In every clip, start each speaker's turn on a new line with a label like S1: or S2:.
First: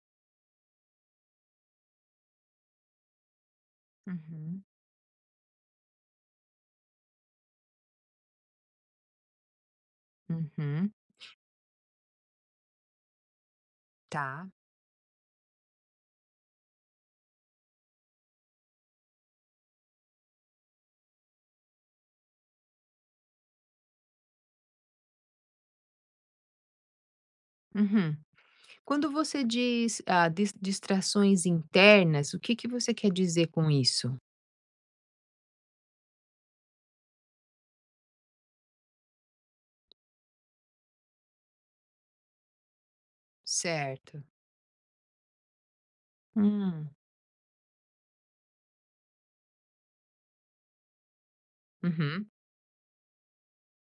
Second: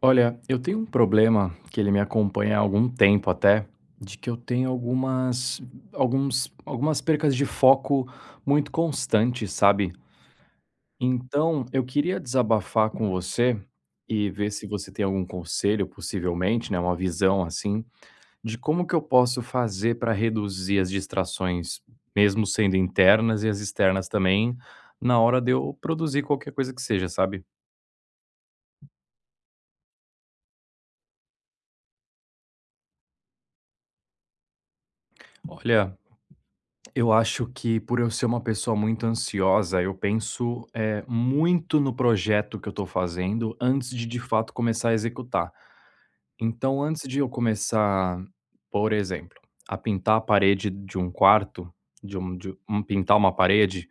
S1: Olha, eu tenho um problema que ele me acompanha há algum tempo até, de que eu
S2: Uhum,
S1: tenho algumas, alguns, algumas percas de foco muito constantes, sabe?
S2: uhum,
S1: Então, eu queria desabafar com você e
S2: tá.
S1: ver se você tem algum conselho, possivelmente, né, uma visão assim, de como que eu posso fazer para reduzir as distrações, mesmo sendo internas e as externas também, na hora de eu produzir qualquer coisa que seja, sabe?
S2: Uhum. Quando você diz, distrações internas, o que que você quer dizer com isso?
S1: Olha, eu acho que por eu ser uma pessoa muito ansiosa, eu penso, muito no projeto que eu estou fazendo antes de
S2: Certo.
S1: fato, começar a executar. Então,
S2: Hum,
S1: antes de eu começar, por exemplo, a pintar a parede de um quarto, de
S2: uhum,
S1: um de um pintar uma parede,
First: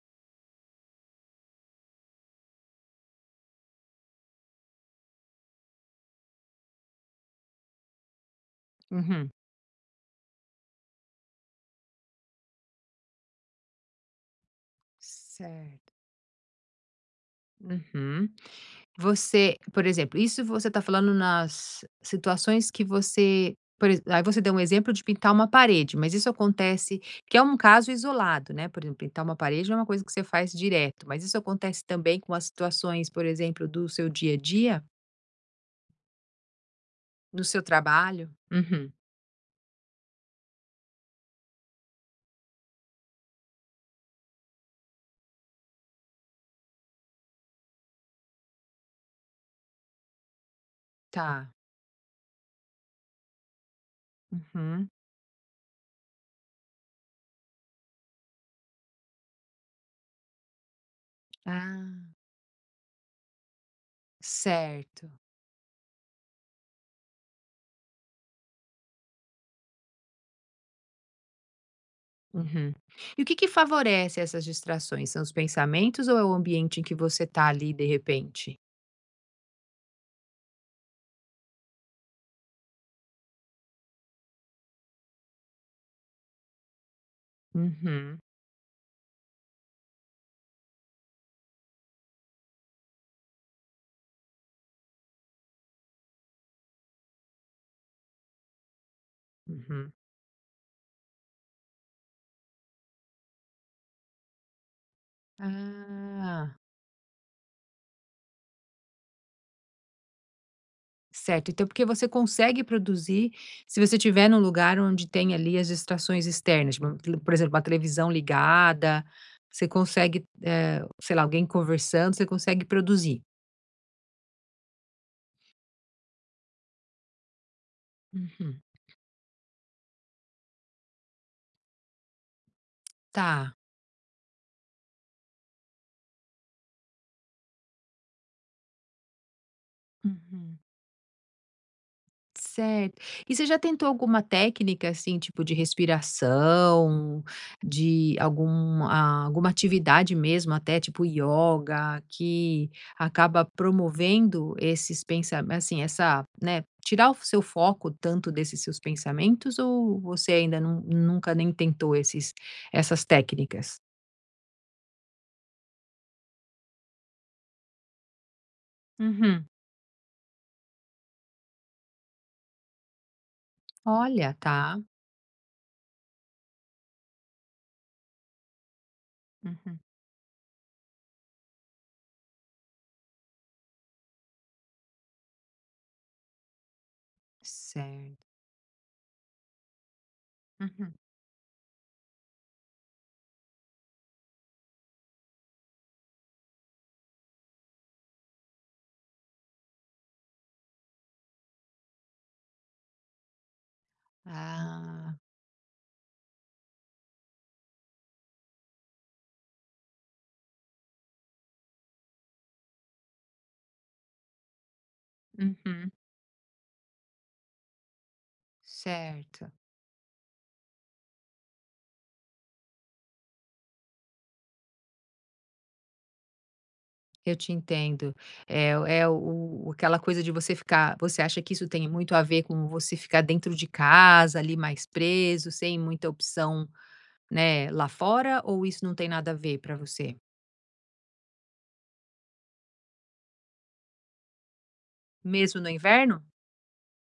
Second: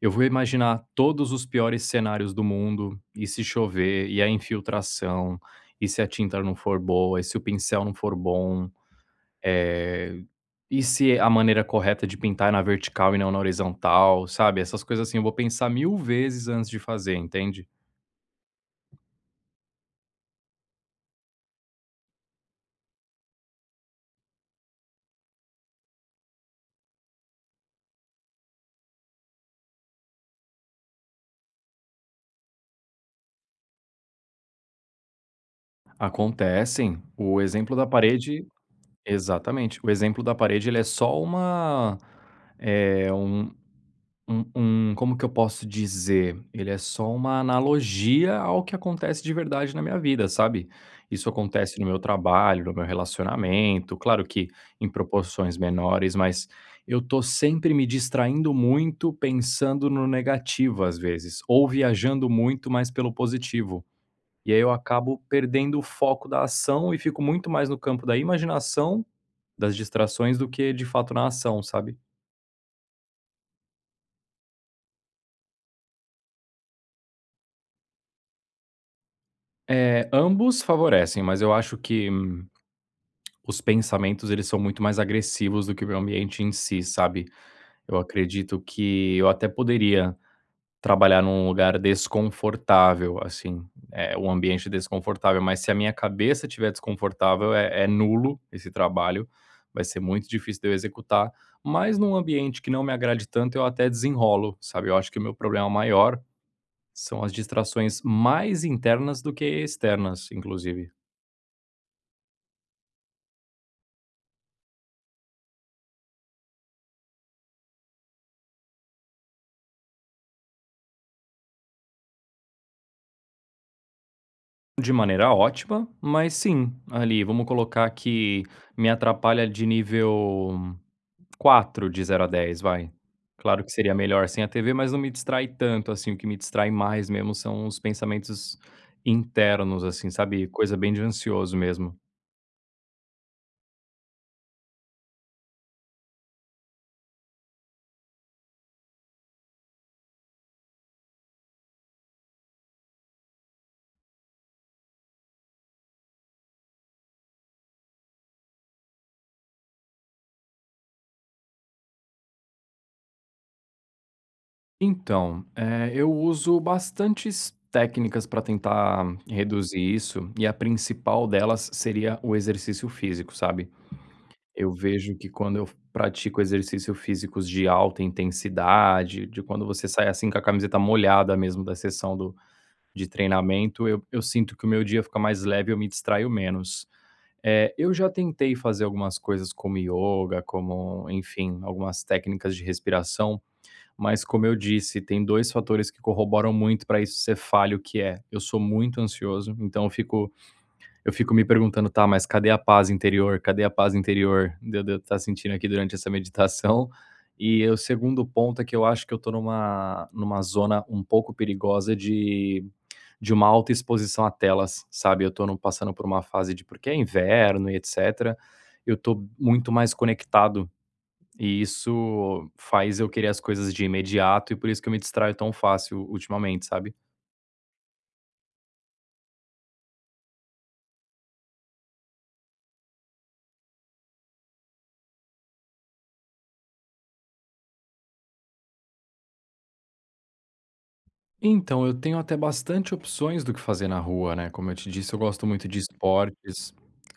S1: eu vou imaginar todos os piores cenários do mundo, e se chover, e a infiltração, e se a tinta não for boa, e se o pincel não for bom,
S2: uhum,
S1: eh, e se a maneira correta de pintar é na vertical e não na horizontal, sabe? Essas coisas assim, eu vou pensar
S2: certo.
S1: mil vezes antes de fazer, entende?
S2: Uhum. Você, por exemplo, isso você está falando nas situações que você por ex aí você deu um exemplo de pintar uma parede, mas isso acontece que é um caso isolado, né, por exemplo, pintar uma parede não é uma coisa que você faz direto, mas isso acontece também com as situações, por exemplo, do seu dia a dia?
S1: Acontecem. O
S2: Do seu
S1: exemplo da
S2: trabalho?
S1: parede
S2: Uhum.
S1: exatamente. O exemplo da parede, ele é só uma, eh, um como que eu posso dizer? Ele é só uma analogia ao que acontece de verdade na minha vida, sabe. Isso
S2: Tá.
S1: acontece no meu trabalho, no meu relacionamento, claro que
S2: Uhum.
S1: em proporções menores, mas eu tô sempre me distraindo muito pensando no negativo, às vezes, ou
S2: Ah,
S1: viajando muito, mais pelo positivo. E aí eu
S2: certo.
S1: acabo perdendo o foco da ação e fico muito mais no campo da imaginação, das distrações, do que de fato na ação, sabe.
S2: Uhum. E o que que favorece essas distrações? São os pensamentos ou é o ambiente em que você está ali, de repente?
S1: É ambos favorecem, mas eu acho que os pensamentos, eles são muito mais agressivos do que o meu ambiente em si, sabe. Eu
S2: Uhum.
S1: acredito que eu até poderia trabalhar num lugar desconfortável, assim, um ambiente desconfortável, mas se a minha cabeça estiver desconfortável, é nulo esse trabalho, vai
S2: Uhum.
S1: ser muito difícil de eu executar. Mas num ambiente que não me agrade tanto, eu até desenrolo, sabe. Eu acho que o meu problema maior
S2: Ah,
S1: são as distrações mais internas do que externas, inclusive.
S2: certo. Então, porque você consegue produzir se você estiver num lugar onde tem ali as distrações externas, tipo, por exemplo, uma televisão ligada, você consegue, sei lá, alguém conversando, você consegue produzir.
S1: De maneira ótima, mas sim, ali, vamos colocar que
S2: Uhum.
S1: me atrapalha de nível 4 de zero a 10, vai.
S2: Tá.
S1: Claro que seria melhor sem a TV, mas não me distrai tanto, assim, o que me distrai mais mesmo são os pensamentos internos, assim, sabe,
S2: Uhum.
S1: coisa bem de ansioso mesmo.
S2: Certo. E você já tentou alguma técnica, assim, tipo de respiração, de alguma atividade mesmo, até tipo ioga, que acaba promovendo esses pensamentos assim, essa, né, tirar o seu foco tanto desses seus pensamentos ou você ainda não nunca nem tentou esses essas técnicas?
S1: Então, eu uso bastantes técnicas para tentar
S2: Uhum.
S1: reduzir isso, e a principal delas seria o exercício físico, sabe?
S2: Olha,
S1: Eu
S2: tá.
S1: vejo que quando eu pratico exercícios físicos de alta intensidade, de quando
S2: Uhum.
S1: você sai assim com a camiseta molhada mesmo da sessão do de treinamento, eu sinto que o meu dia fica mais leve, eu me distraio menos. Eu já
S2: Certo.
S1: tentei fazer algumas coisas como ioga,
S2: Uhum.
S1: como, enfim, algumas técnicas de respiração, mas como eu disse, tem 2 fatores que corroboram muito para isso ser falho, que é: eu sou muito ansioso, então eu fico me perguntando: "Tá, mas cadê a paz interior? Cadê a paz interior de eu de
S2: Ah.
S1: estar sentindo aqui durante essa meditação?" E o segundo ponto é que eu acho que eu tô numa zona um pouco perigosa de uma alta exposição a telas, sabe. Eu tô num
S2: Uhum.
S1: passando por uma fase de porque é inverno e etcétera, eu tô
S2: Certo.
S1: muito mais conectado e isso faz eu querer as coisas de imediato e por isso que eu me distraio tão fácil ultimamente, sabe.
S2: Eu te entendo. É aquela coisa de você ficar você acha que isso tem muito a ver com você ficar dentro de casa, ali, mais preso, sem muita opção, né, lá fora, ou isso não tem nada a ver para você?
S1: Então, eu tenho até bastante opções do que fazer na rua, né, como eu te disse, eu gosto
S2: Mesmo
S1: muito
S2: no
S1: de
S2: inverno?
S1: esportes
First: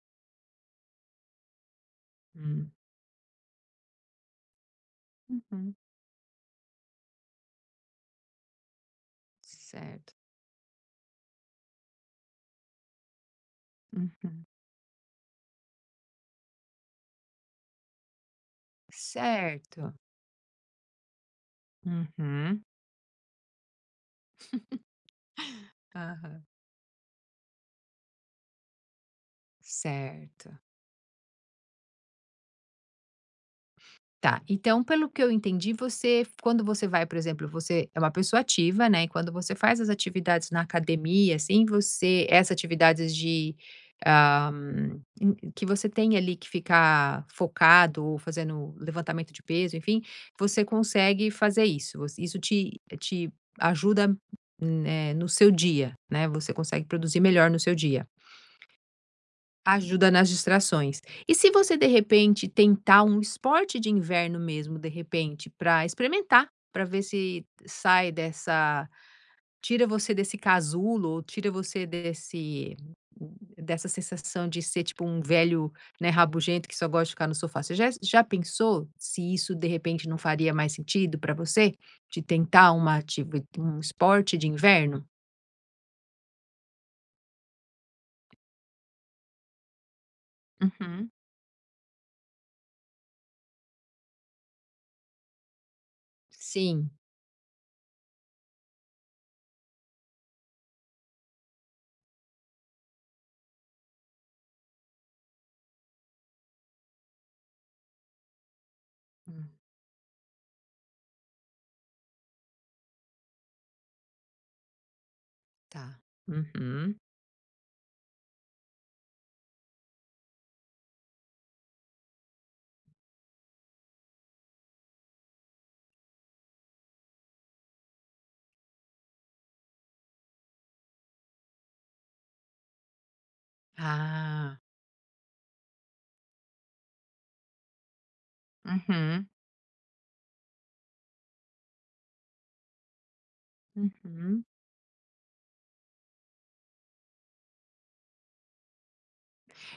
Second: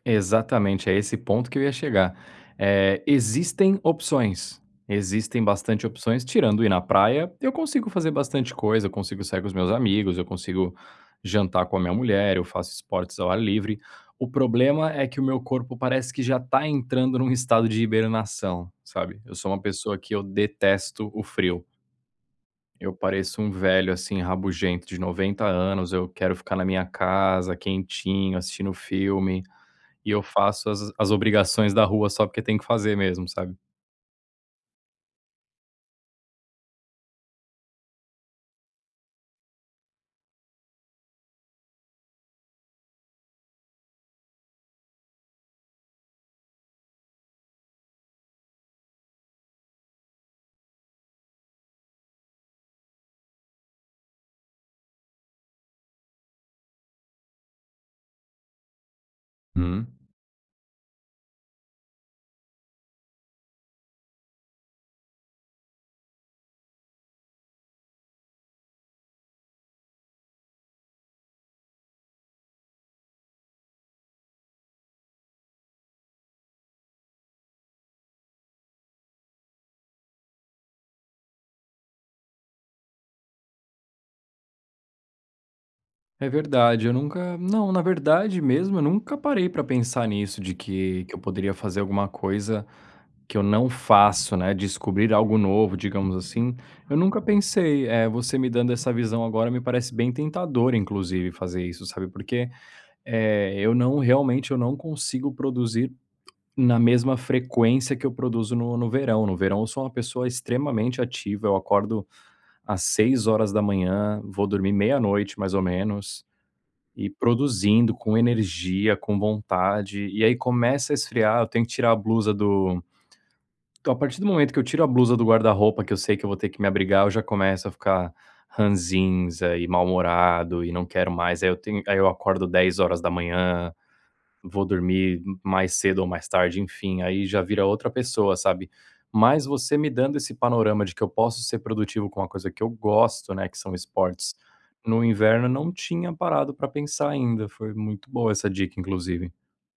S1: exatamente, é esse ponto que eu ia chegar.
S2: Hum.
S1: Existem opções, existem
S2: Uhum.
S1: bastante opções, tirando ir na praia, eu consigo fazer bastante coisa, eu consigo sair com os meus
S2: Certo.
S1: amigos, eu consigo jantar com a minha mulher, eu faço esportes ao ar livre. O
S2: Uhum.
S1: problema é que o meu corpo parece que já tá entrando num estado de hibernação, sabe. Eu sou uma
S2: Certo.
S1: pessoa que eu detesto o frio.
S2: Uhum.
S1: Eu pareço um velho, assim, rabugento de 90 anos, eu quero
S2: Aham.
S1: ficar na minha casa, quentinho, assistindo filme, e eu
S2: Certo.
S1: faço as obrigações da rua só porque tem que fazer mesmo, sabe.
S2: Tá, então pelo que eu entendi, você quando você vai, por exemplo, você é uma pessoa ativa, né, e quando você faz as atividades na academia, assim, você essas atividades ah, em que você tem ali que ficar focado ou fazendo levantamento de peso, enfim, você consegue fazer isso, você isso te ajuda, né, no seu dia, né, você consegue produzir melhor no seu dia.
S1: Hum.
S2: Ajuda nas distrações. E se você de repente tentar um esporte de inverno mesmo, de repente, para experimentar, para ver se sai dessa tira você desse casulo ou tira você desse dessa sensação de ser tipo um velho, né, rabugento que só gosta de ficar no sofá. Você já pensou se isso de repente não faria mais sentido para você de tentar um esporte de inverno?
S1: É verdade, eu nunca não, na verdade mesmo, eu nunca parei pra pensar nisso de
S2: Uhum.
S1: que eu poderia fazer alguma coisa que eu não faço, né, descobrir algo novo, digamos assim.
S2: Sim.
S1: Eu nunca pensei, você me dando essa visão agora me parece bem tentador inclusive fazer isso, sabe, porque é, eu não realmente eu não consigo produzir na mesma frequência que eu produzo no verão. No
S2: Hum.
S1: verão eu sou uma pessoa extremamente ativa, eu acordo às 6 horas da manhã, vou dormir meia-noite mais ou
S2: Tá.
S1: menos,
S2: Uhum.
S1: e produzindo com energia, com vontade, e aí começa a esfriar, eu tenho que tirar a blusa do então, a partir do momento que eu tiro a blusa do guarda-roupa, que eu sei que eu vou ter que me abrigar, eu já começo a ficar ranzinza e mal-humorado e não quero mais, aí eu tenho aí eu acordo 10 horas da manhã
S2: Ah.
S1: vou dormir mais cedo ou mais tarde, enfim, aí já vira outra pessoa, sabe.
S2: Uhum,
S1: Mas você me dando esse panorama de que eu posso ser produtivo com uma coisa que eu gosto, né, que são esportes,
S2: uhum.
S1: no inverno eu não tinha parado para pensar ainda, foi muito boa essa dica inclusive.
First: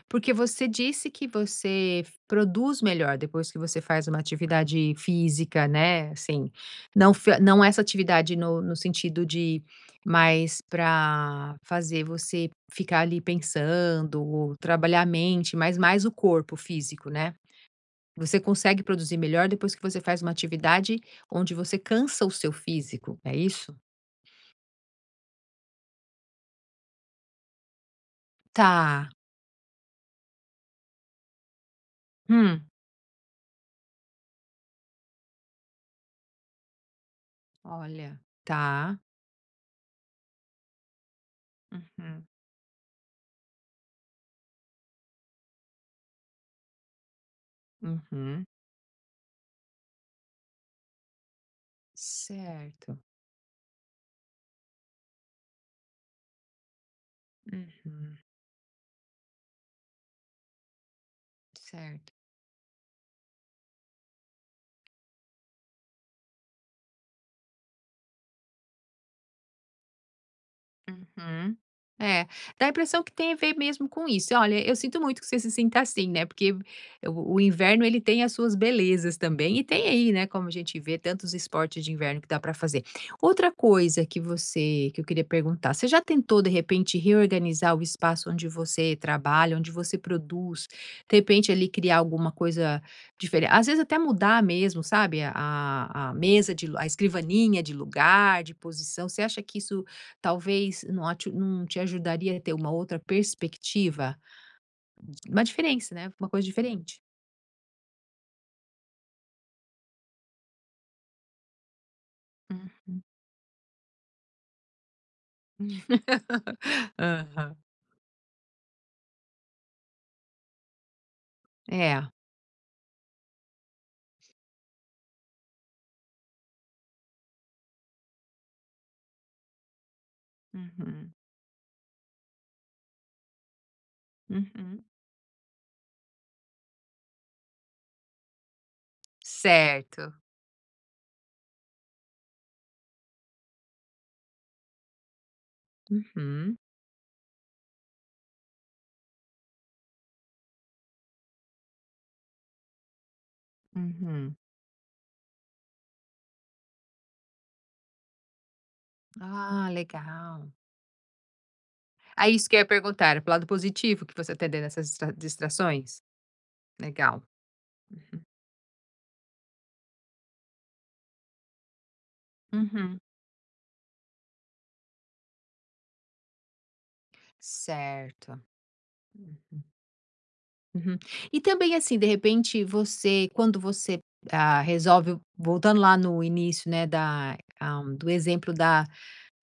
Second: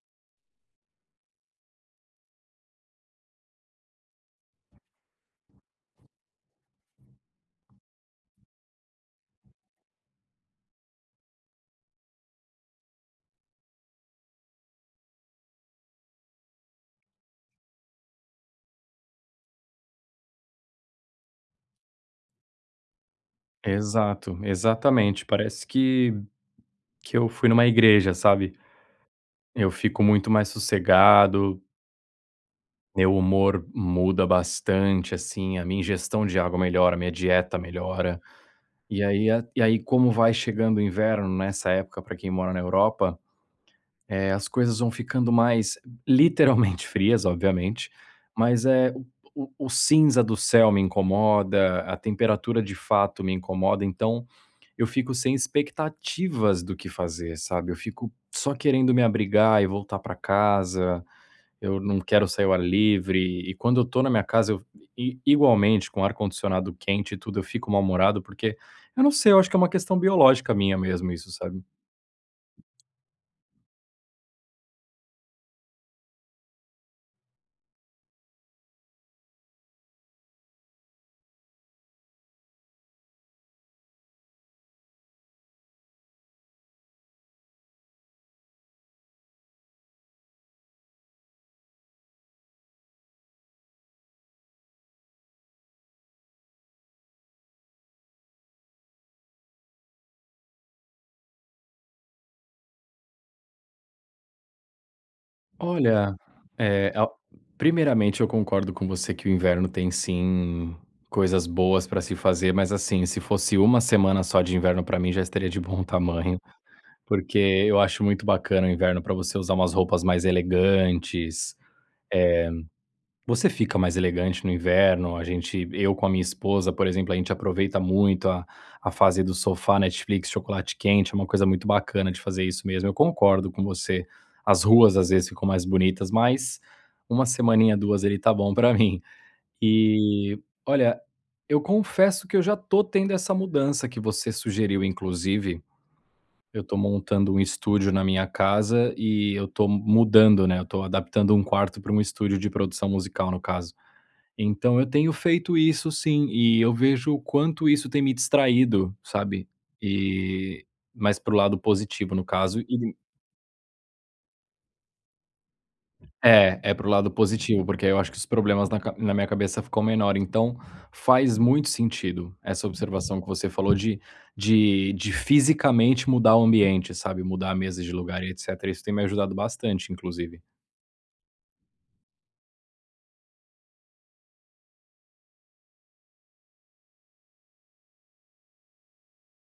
S2: Porque você disse que você produz melhor depois que você faz uma atividade física, né, assim, não essa atividade no sentido de mais para fazer você ficar ali pensando ou trabalhar a mente, mas mais o corpo físico, né. Você consegue produzir melhor depois que você faz uma atividade onde você cansa o seu físico, é isso?
S1: Exato, exatamente, parece que eu fui numa igreja, sabe.
S2: Tá.
S1: Eu fico muito mais sossegado,
S2: Hum.
S1: meu humor muda bastante, assim, a minha ingestão de água melhora, a minha dieta
S2: Olha.
S1: melhora.
S2: Tá.
S1: E aí a e aí como vai chegando o inverno nessa época para
S2: Uhum,
S1: quem mora na Europa, as coisas vão ficando mais literalmente frias, obviamente,
S2: uhum.
S1: mas, é o o cinza do céu me incomoda, a temperatura de
S2: Certo.
S1: fato me incomoda, então eu fico sem expectativas do que fazer, sabe. Eu fico
S2: Uhum.
S1: só querendo me abrigar e voltar para casa. Eu não
S2: Certo.
S1: quero sair ao ar livre, e quando eu tô na minha casa eu i igualmente com ar-condicionado quente e tudo, eu fico mal-humorado, porque eu não sei, eu acho que é uma questão biológica minha mesmo isso,
S2: Uhum.
S1: sabe.
S2: É, dá a impressão que tem a ver mesmo com isso. Olha, eu sinto muito que você se sinta assim, né? Porque o inverno ele tem as suas belezas também, e tem aí, né? Como a gente vê, tantos esportes de inverno que dá para fazer. Outra coisa que eu queria perguntar, você já tentou de repente reorganizar o espaço onde você trabalha, onde você produz, de repente ali criar alguma coisa diferente? Às vezes até mudar mesmo, sabe? A mesa a escrivaninha de lugar, de posição. Você acha que isso talvez não te ajudaria a ter uma outra perspectiva? Uma diferença, né,
S1: Olha,
S2: uma coisa
S1: eh,
S2: diferente.
S1: a primeiramente eu concordo com você que o inverno tem sim coisas boas pra se fazer,
S2: Hum.
S1: mas assim, se fosse uma semana só de inverno pra mim já estaria de bom tamanho, porque
S2: Aham.
S1: eu acho muito bacana o inverno pra você usar umas roupas mais elegantes,
S2: É.
S1: eh você fica mais elegante no inverno, a gente eu com a minha esposa, por exemplo, a gente aproveita muito a fase do sofá, Netflix, chocolate quente,
S2: Uhum,
S1: é uma coisa muito bacana de fazer isso mesmo. Eu concordo com você. As
S2: uhum.
S1: ruas às vezes ficam mais bonitas, mas uma semaninha, 2, ele tá bom pra mim.
S2: Certo.
S1: E olha, eu confesso que eu já tô tendo essa mudança que você sugeriu inclusive.
S2: Uhum.
S1: Eu tô montando um estúdio na minha casa e eu tô mudando, né, eu tô adaptando um quarto para um estúdio de produção musical, no caso.
S2: Uhum.
S1: Então eu tenho feito isso sim, e eu vejo o quanto isso tem me distraído, sabe.
S2: Ah, legal.
S1: E mas para o lado positivo no
S2: Aí isso que
S1: caso
S2: eu ia
S1: e
S2: perguntar, pro lado positivo que você tá nessas distrações?
S1: é, é para o lado
S2: Legal.
S1: positivo, porque aí eu acho que os problemas na ca na minha cabeça ficam menor, então faz muito sentido essa
S2: Uhum.
S1: observação que você falou de de fisicamente mudar o ambiente, sabe, mudar a mesa de lugar e
S2: Certo.
S1: etcétera, isso tem me ajudado bastante inclusive.
S2: Uhum. E também, assim, de repente, você, quando você resolve, voltando lá no início, né, do exemplo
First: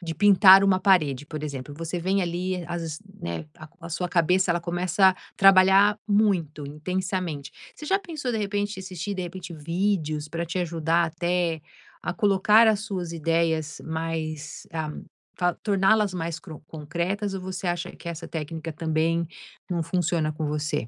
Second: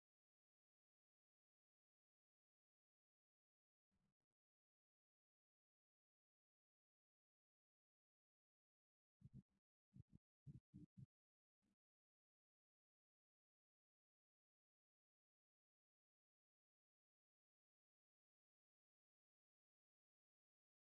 S2: de pintar uma parede, por exemplo, você vem ali, às vezes, né, a sua cabeça ela começa a trabalhar muito, intensamente. Você já pensou, de repente, em assistir, de repente, vídeos para te ajudar até a colocar as suas ideias mais, torná-las mais concretas, ou você acha que essa técnica também não funciona com você?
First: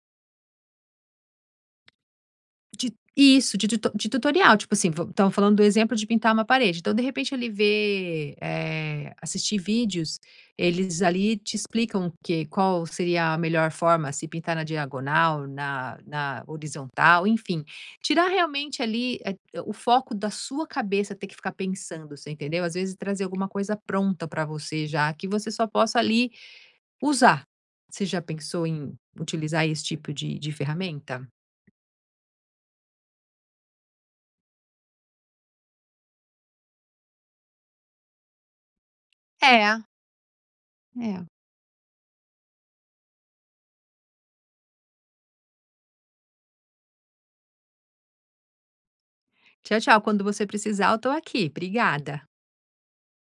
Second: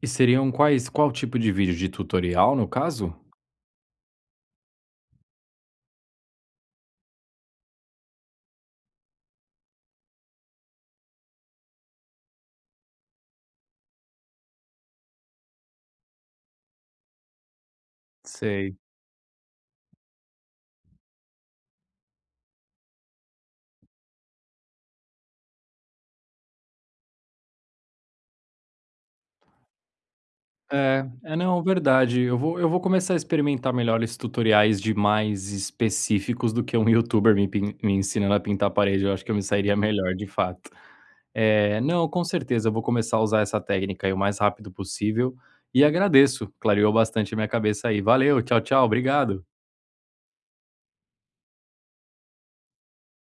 S1: E seriam quais qual tipo de vídeo? De tutorial no
S2: De
S1: caso?
S2: isso, de tutorial, tipo assim, va estamos falando do exemplo de pintar uma parede, então de repente ele vê, assistir vídeos, eles ali te explicam que qual seria a melhor forma, se pintar na diagonal, na horizontal, enfim, tirar
S1: Sei.
S2: realmente ali, o foco da sua cabeça ter que ficar pensando, você entendeu? Às vezes trazer alguma coisa pronta para você já, que você só possa ali usar. Você já pensou em utilizar esse tipo de
S1: É,
S2: ferramenta?
S1: é não, verdade. Eu vou começar a experimentar melhor esses tutoriais de mais específicos do que um youtuber me pin me ensinando a pintar a parede, eu acho que eu me sairia
S2: É,
S1: melhor de fato.
S2: é.
S1: É, não, com certeza eu vou começar a usar essa técnica aí o mais rápido possível e agradeço, clareou bastante a minha cabeça aí. Valeu, tchau, tchau, obrigado.
S2: Tchau, tchau. Quando você precisar, eu estou aqui. Obrigada.